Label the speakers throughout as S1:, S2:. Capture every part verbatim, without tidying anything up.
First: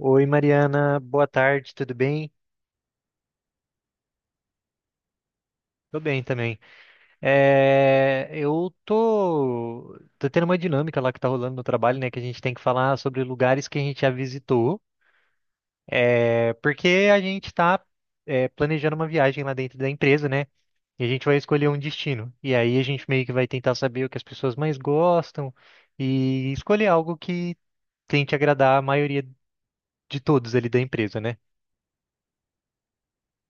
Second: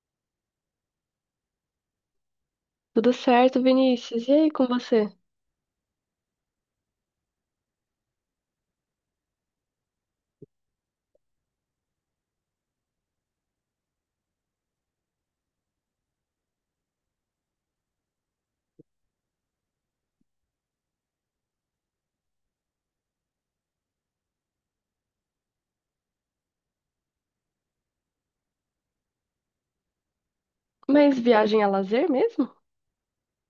S1: Oi, Mariana, boa tarde, tudo bem?
S2: Tudo certo, Vinícius? E aí com você?
S1: Tô bem também. É, eu tô, tô tendo uma dinâmica lá que tá rolando no trabalho, né? Que a gente tem que falar sobre lugares que a gente já visitou, é, porque a gente tá, é, planejando uma viagem lá dentro da empresa, né? E a gente vai escolher um destino. E aí a gente meio que vai tentar saber o que as pessoas mais gostam e escolher algo que tente agradar a maioria de todos ali da
S2: Mas
S1: empresa, né?
S2: viagem a lazer mesmo?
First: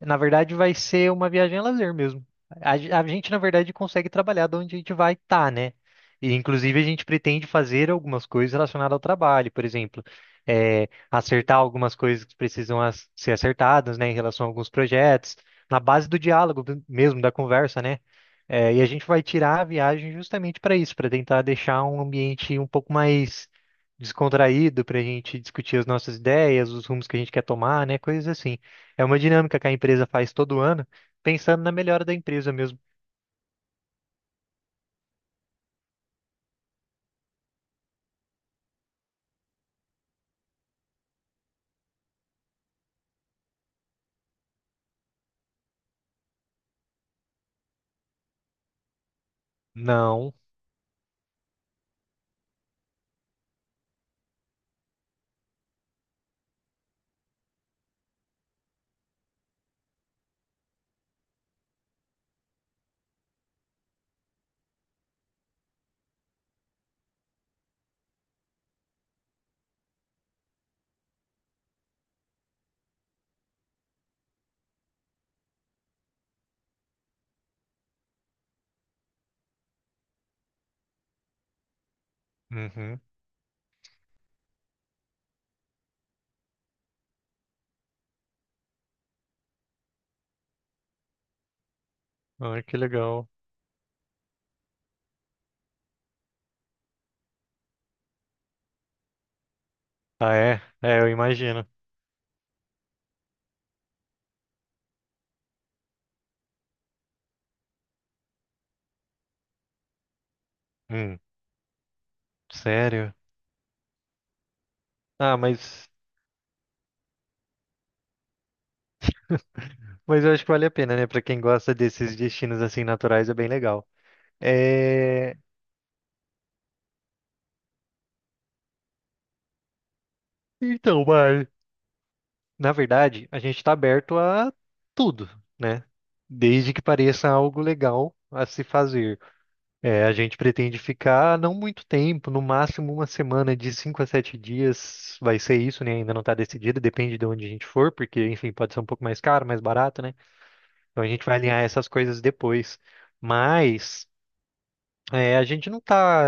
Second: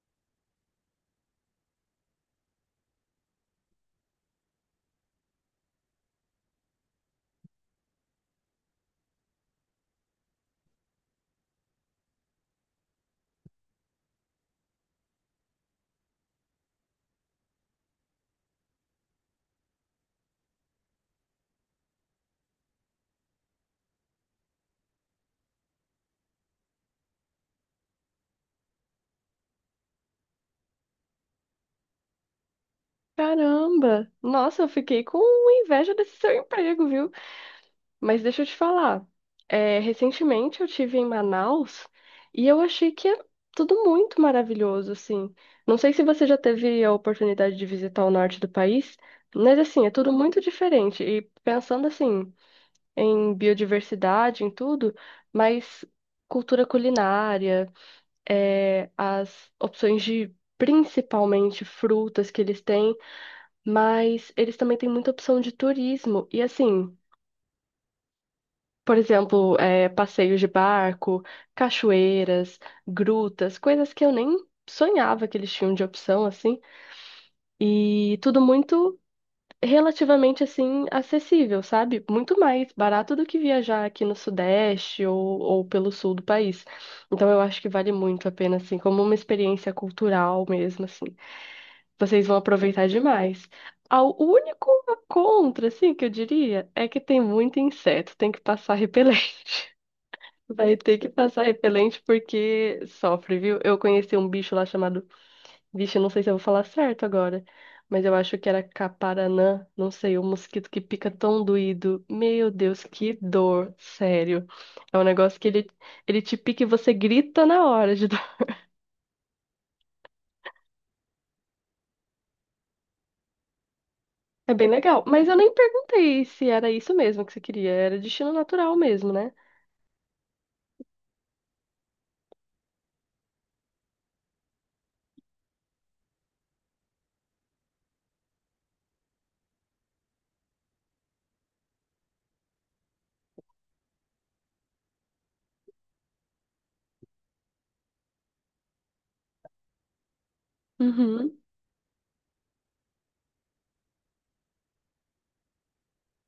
S1: Na verdade, vai ser uma viagem a lazer mesmo. A, ge- a gente, na verdade, consegue trabalhar de onde a gente vai estar, né? E, inclusive, a gente pretende fazer algumas coisas relacionadas ao trabalho, por exemplo, eh, acertar algumas coisas que precisam as- ser acertadas, né, em relação a alguns projetos, na base do diálogo mesmo, da conversa, né? Eh, e a gente vai tirar a viagem justamente para isso, para tentar deixar um ambiente um pouco mais descontraído, para a gente discutir as nossas ideias, os rumos que a gente quer tomar, né? Coisas assim. É uma dinâmica que a empresa faz todo ano, pensando na melhora da empresa mesmo.
S2: Caramba! Nossa, eu fiquei com inveja desse seu emprego, viu? Mas deixa eu te falar. É, recentemente eu tive em Manaus e eu achei que é tudo muito maravilhoso, assim. Não sei se você já teve a oportunidade de visitar o norte do país, mas assim, é tudo
S1: Não.
S2: muito diferente. E pensando assim, em biodiversidade, em tudo, mas cultura culinária. É, as opções de principalmente frutas que eles têm, mas eles também têm muita opção de turismo. E assim, por exemplo, é, passeios de barco, cachoeiras, grutas, coisas que eu nem sonhava que eles tinham de opção, assim, e tudo muito relativamente assim acessível, sabe? Muito mais
S1: Uhum.
S2: barato do que viajar aqui no Sudeste ou, ou pelo sul do país. Então eu acho que vale muito a pena, assim, como uma experiência cultural mesmo, assim. Vocês vão
S1: Ai, que
S2: aproveitar
S1: legal.
S2: demais. Ao- O único contra, assim, que eu diria, é que tem muito inseto, tem que passar repelente.
S1: Ah, é?
S2: Vai ter
S1: É,
S2: que
S1: eu
S2: passar
S1: imagino.
S2: repelente porque sofre, viu? Eu conheci um bicho lá chamado. Vixe, eu não sei se eu vou falar certo agora, mas eu acho que era caparanã, não sei, um mosquito que pica
S1: Hum,
S2: tão doído. Meu Deus, que
S1: sério?
S2: dor, sério. É um
S1: Ah,
S2: negócio que ele,
S1: mas,
S2: ele te pica e você grita na hora de
S1: mas eu acho que vale a pena, né? Pra quem gosta desses destinos assim naturais, é bem legal.
S2: É bem legal. Mas eu
S1: É.
S2: nem perguntei se era isso mesmo que você queria. Era destino natural mesmo, né?
S1: Então, mas, na verdade, a gente tá aberto a tudo, né? Desde que pareça algo legal a se fazer. É, a gente pretende ficar não muito tempo, no máximo uma semana de cinco a sete dias vai ser isso, né? Ainda não está decidido, depende de onde a gente for, porque, enfim, pode ser um pouco mais caro, mais barato, né? Então a gente vai
S2: Uhum.
S1: alinhar essas coisas depois. Mas é, a gente não está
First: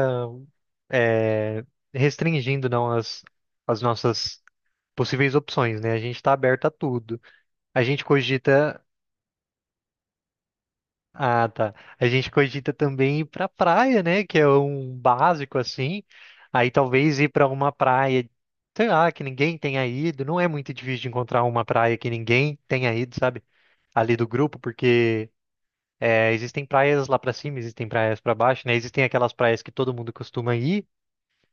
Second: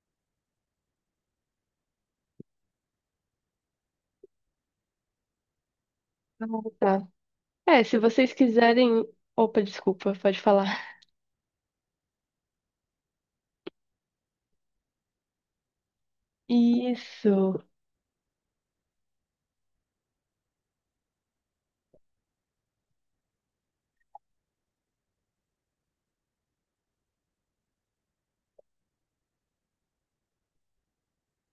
S1: é, restringindo não as, as nossas possíveis opções, né? A gente está
S2: Ah,
S1: aberto a
S2: tá.
S1: tudo.
S2: É,
S1: A
S2: se
S1: gente
S2: vocês
S1: cogita.
S2: quiserem. Opa, desculpa, pode falar.
S1: Ah, tá. A gente cogita também ir pra praia, né? Que é um básico assim. Aí talvez ir pra
S2: Isso.
S1: uma praia, sei lá, que ninguém tenha ido. Não é muito difícil de encontrar uma praia que ninguém tenha ido, sabe? Ali do grupo, porque é, existem praias lá pra cima, existem praias pra baixo, né? Existem aquelas praias que todo mundo costuma ir,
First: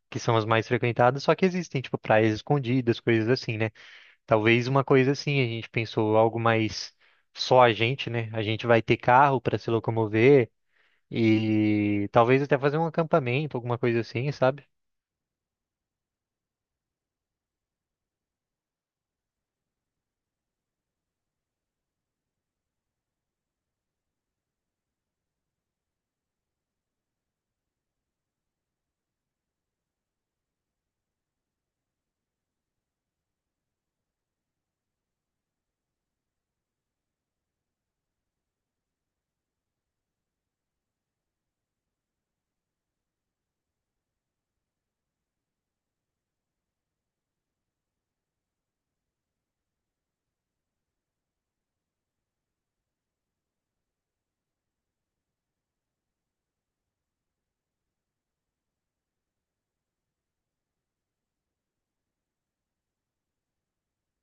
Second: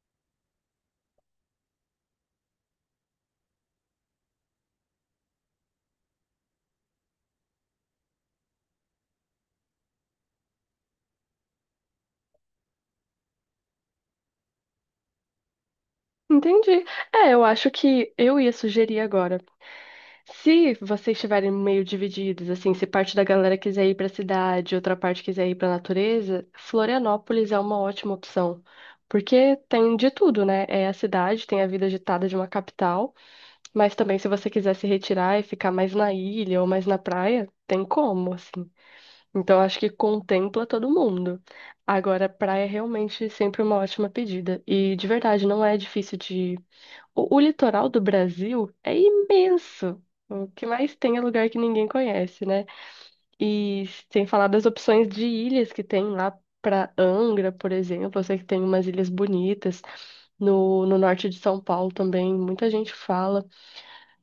S1: que são as mais frequentadas, só que existem, tipo, praias escondidas, coisas assim, né? Talvez uma coisa assim, a gente pensou algo mais só a gente, né? A gente vai ter carro pra se locomover. E talvez até fazer um acampamento, alguma coisa assim, sabe?
S2: Entendi. É, eu acho que eu ia sugerir agora. Se vocês estiverem meio divididos, assim, se parte da galera quiser ir pra cidade, outra parte quiser ir pra natureza, Florianópolis é uma ótima opção. Porque tem de tudo, né? É a cidade, tem a vida agitada de uma capital. Mas também, se você quiser se retirar e ficar mais na ilha ou mais na praia, tem como, assim. Então, acho que contempla todo mundo. Agora, praia é realmente sempre uma ótima pedida. E, de verdade, não é difícil de. O, o litoral do Brasil é imenso. O que mais tem é lugar que ninguém conhece, né? E sem falar das opções de ilhas que tem lá para Angra, por exemplo. Eu sei que tem umas ilhas bonitas. No, no norte de São Paulo também, muita gente fala.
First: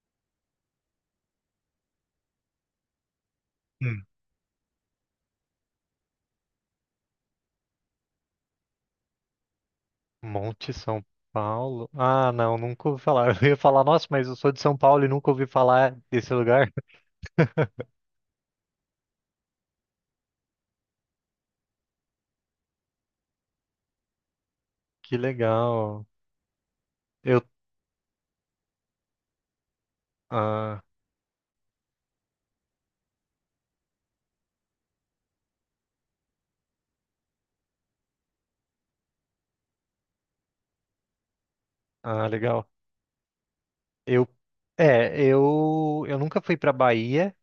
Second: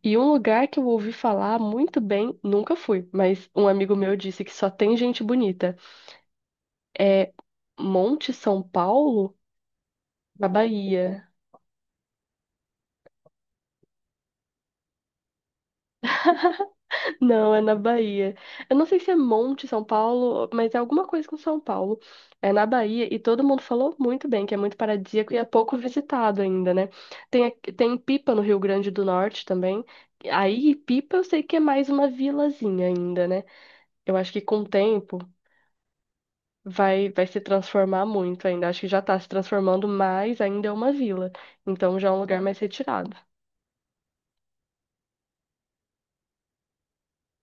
S2: E um lugar que eu ouvi falar muito bem, nunca fui, mas um amigo
S1: Hum.
S2: meu disse que só tem gente bonita. É Monte São Paulo, na
S1: Monte São
S2: Bahia.
S1: Paulo. Ah, não, nunca ouvi falar. Eu ia falar, nossa, mas eu sou de São Paulo e nunca ouvi falar desse lugar.
S2: Não, é na Bahia. Eu não sei se é Monte São Paulo, mas é alguma coisa com São Paulo. É na Bahia e todo mundo falou muito bem, que é muito
S1: Que
S2: paradisíaco e é pouco
S1: legal.
S2: visitado ainda, né?
S1: Eu,
S2: Tem, aqui- tem Pipa no Rio Grande do Norte também. Aí,
S1: ah,
S2: Pipa eu sei que é mais uma vilazinha ainda, né? Eu acho que com o tempo. vai, vai se transformar muito ainda. Acho que já tá se transformando, mas ainda é uma vila. Então já é um
S1: ah,
S2: lugar mais
S1: legal.
S2: retirado.
S1: Eu, é, eu, eu nunca fui pra Bahia.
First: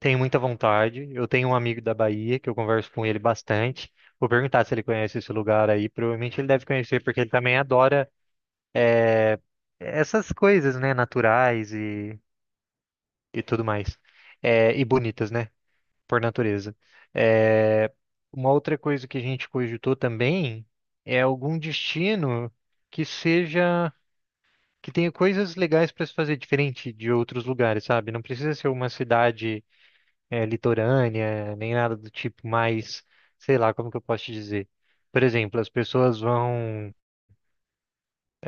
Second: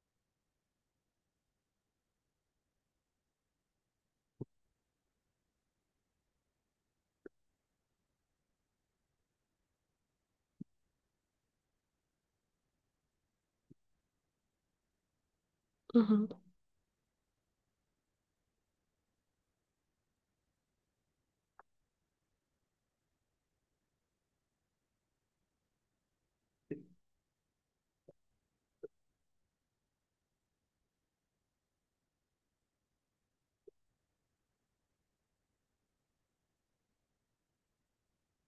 S1: Tenho muita vontade. Eu tenho um amigo da Bahia que eu converso com ele bastante. Vou perguntar se ele conhece esse lugar aí. Provavelmente ele deve conhecer, porque ele também adora, é, essas coisas, né, naturais e tudo mais. É, e bonitas, né? Por
S2: Uhum.
S1: natureza. É, uma outra coisa que a gente cogitou também é algum destino que seja, que tenha coisas legais para se fazer diferente de outros lugares, sabe? Não precisa ser uma cidade, é, litorânea, nem nada do tipo, mas, sei lá, como que eu posso te dizer? Por exemplo, as pessoas vão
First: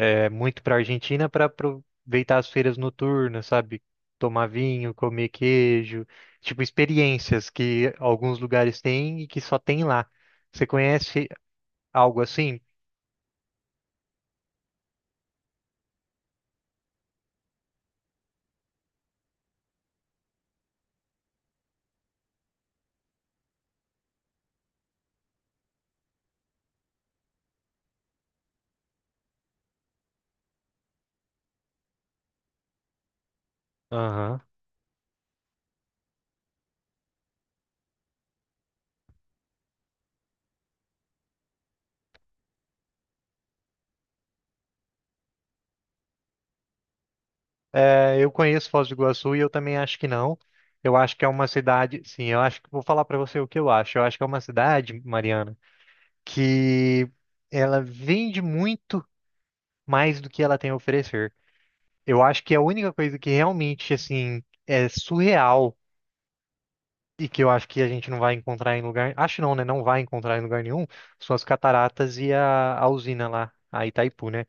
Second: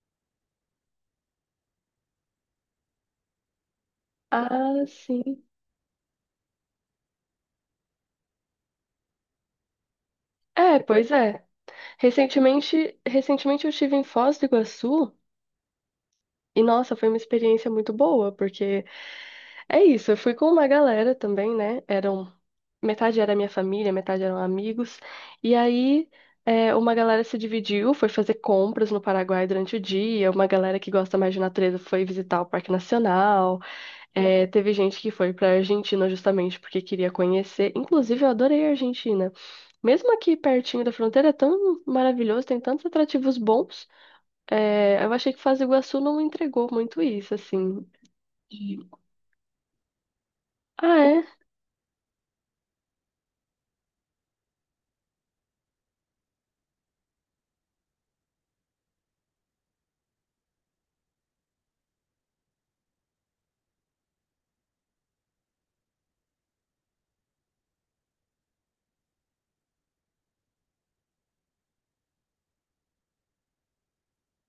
S1: é muito para a Argentina para aproveitar as feiras noturnas, sabe? Tomar
S2: Ah,
S1: vinho, comer
S2: sim.
S1: queijo, tipo experiências que alguns lugares têm e que só tem lá. Você
S2: É, pois
S1: conhece
S2: é.
S1: algo assim?
S2: Recentemente, recentemente eu estive em Foz do Iguaçu e, nossa, foi uma experiência muito boa, porque é isso, eu fui com uma galera também, né? Eram, metade era minha família, metade eram amigos. E aí. é, uma galera se dividiu, foi fazer compras no Paraguai durante o dia. Uma galera que gosta mais de natureza foi visitar o Parque Nacional.
S1: Aham.
S2: É, teve gente que foi pra Argentina justamente porque queria conhecer. Inclusive, eu adorei a Argentina. Mesmo aqui pertinho da fronteira, é tão maravilhoso, tem tantos atrativos bons. É, eu achei que Foz do Iguaçu não entregou muito isso, assim.
S1: É, eu conheço
S2: E-
S1: Foz do Iguaçu e eu também acho que não. Eu
S2: Ah,
S1: acho
S2: é?
S1: que é uma cidade, sim, eu acho que vou falar para você o que eu acho. Eu acho que é uma cidade, Mariana, que ela vende muito mais do que ela tem a oferecer. Eu acho que é a única coisa que realmente assim é surreal e que eu acho que a gente não vai encontrar em lugar, acho não, né? Não vai encontrar em lugar nenhum, são as cataratas e a, a usina lá, a Itaipu, né?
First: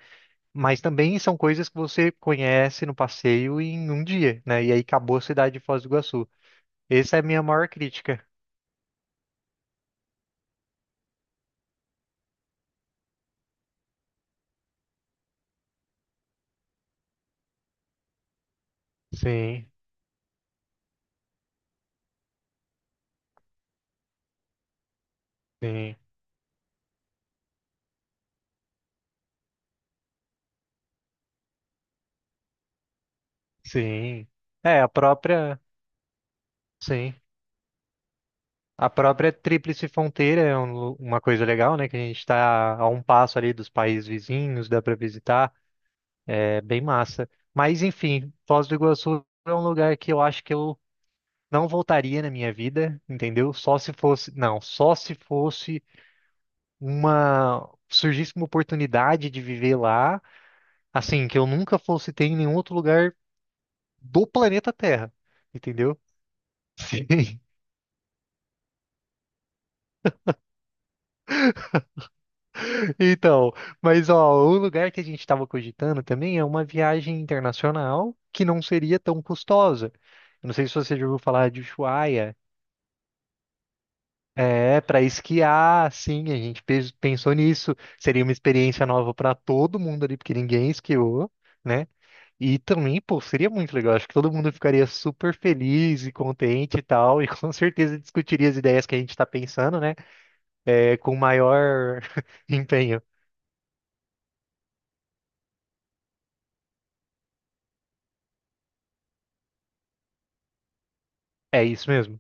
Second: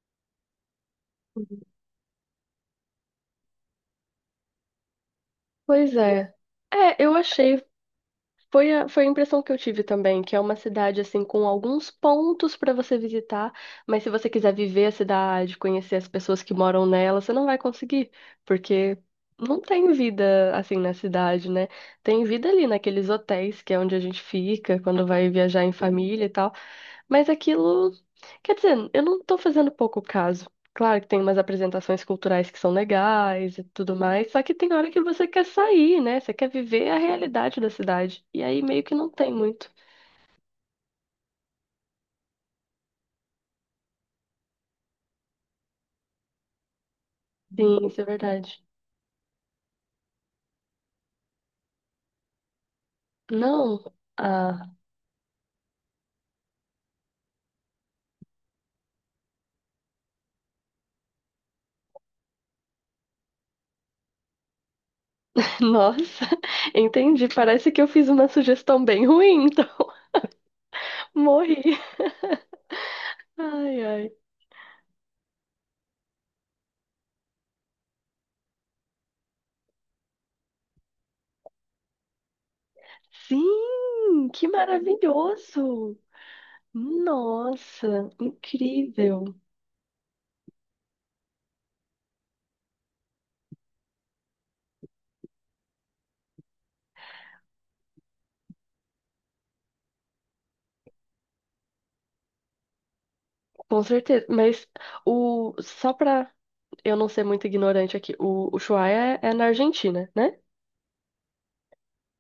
S1: Mas também são coisas que você conhece no passeio em um dia, né? E aí acabou a cidade de Foz do
S2: Pois
S1: Iguaçu.
S2: é. É, eu
S1: Essa é a minha
S2: achei
S1: maior crítica.
S2: Foi a, foi a impressão que eu tive também, que é uma cidade assim com alguns pontos para você visitar, mas se você quiser viver a cidade, conhecer as pessoas que moram nela, você não vai conseguir, porque não
S1: Sim,
S2: tem vida assim na cidade, né? Tem vida ali naqueles hotéis que é onde a gente fica quando vai viajar em
S1: sim,
S2: família e tal, mas aquilo. Quer dizer, eu não tô fazendo pouco caso. Claro que tem umas apresentações culturais que são legais e tudo
S1: sim.
S2: mais, só que tem
S1: É, a
S2: hora que você quer
S1: própria,
S2: sair, né? Você quer viver a
S1: sim.
S2: realidade da cidade. E aí meio
S1: A
S2: que não
S1: própria
S2: tem muito.
S1: Tríplice Fronteira é um lu- uma coisa legal, né? Que a gente está a um passo ali dos países vizinhos, dá para visitar. É bem massa. Mas
S2: Sim, isso é
S1: enfim,
S2: verdade.
S1: Foz do Iguaçu é um lugar que eu acho que eu não voltaria na minha vida, entendeu? Só
S2: Não.
S1: se fosse, não,
S2: Ah,
S1: só se fosse uma surgisse uma oportunidade de viver lá, assim, que eu nunca fosse ter em nenhum outro lugar do planeta Terra, entendeu?
S2: nossa,
S1: Sim.
S2: entendi. Parece que eu fiz uma sugestão bem ruim, então morri.
S1: Então,
S2: Ai,
S1: mas
S2: ai.
S1: ó, o lugar que a gente estava cogitando também é uma viagem internacional que não seria tão custosa. Eu não sei se você já ouviu falar de Ushuaia?
S2: Sim, que
S1: É, para esquiar,
S2: maravilhoso!
S1: sim, a gente pe- pensou nisso.
S2: Nossa,
S1: Seria uma experiência nova para
S2: incrível!
S1: todo mundo ali, porque ninguém esquiou, né? E também, pô, seria muito legal. Acho que todo mundo ficaria super feliz e contente e tal, e com certeza discutiria as ideias que a gente está pensando, né? É, com maior empenho.
S2: Com certeza, mas o só pra eu não ser muito ignorante aqui, o, o Ushuaia é, é na Argentina, né?
S1: É isso mesmo.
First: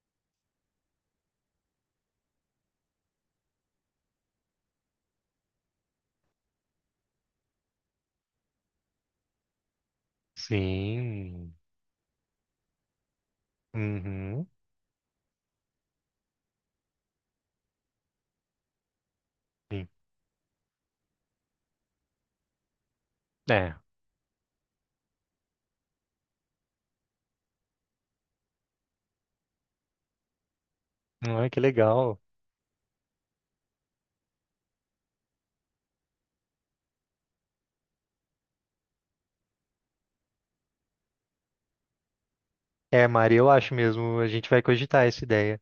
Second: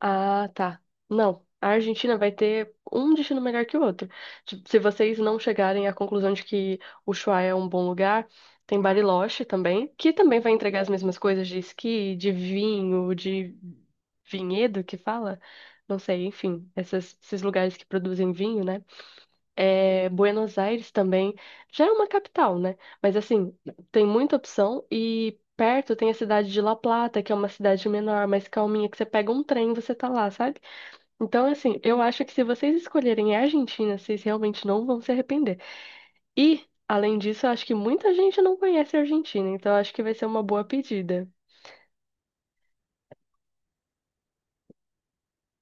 S2: Ah, tá. Não, a Argentina vai ter um destino melhor que o outro. Tipo, se vocês não chegarem à conclusão de que o Ushuaia é um bom lugar, tem Bariloche também, que também vai entregar as mesmas coisas
S1: Sim.
S2: de esqui, de vinho, de
S1: Uhum.
S2: vinhedo que fala, não sei, enfim, essas- esses lugares que produzem vinho, né?
S1: Sim.
S2: É, Buenos Aires também já é uma capital, né? Mas assim,
S1: É.
S2: tem muita opção e perto tem a cidade de La Plata, que é uma cidade menor, mais calminha, que você pega um trem e você tá lá, sabe? Então,
S1: Ai, que
S2: assim, eu
S1: legal.
S2: acho que se vocês escolherem a Argentina, vocês realmente não vão se arrepender. E, além disso, eu acho que muita gente não conhece a Argentina, então eu acho que vai ser uma boa pedida.
S1: É, Mari, eu acho mesmo. A gente vai cogitar essa ideia.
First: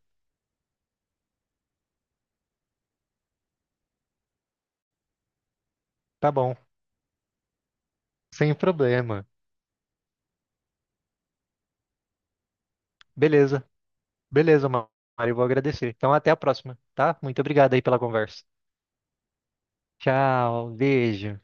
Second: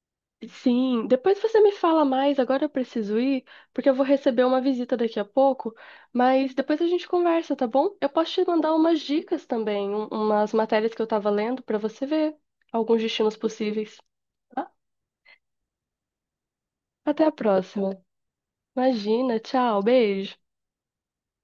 S2: Sim, depois você me fala mais. Agora eu preciso ir, porque eu vou receber uma visita daqui a pouco.
S1: Tá
S2: Mas
S1: bom,
S2: depois a gente conversa, tá bom? Eu posso te
S1: sem
S2: mandar umas
S1: problema.
S2: dicas também, um- umas matérias que eu tava lendo pra você ver alguns destinos
S1: Beleza.
S2: possíveis,
S1: Beleza,
S2: tá?
S1: Ma- Mário, eu vou agradecer. Então, até a próxima, tá?
S2: Até a
S1: Muito obrigado aí
S2: próxima.
S1: pela conversa.
S2: Imagina, tchau, beijo.
S1: Tchau, beijo.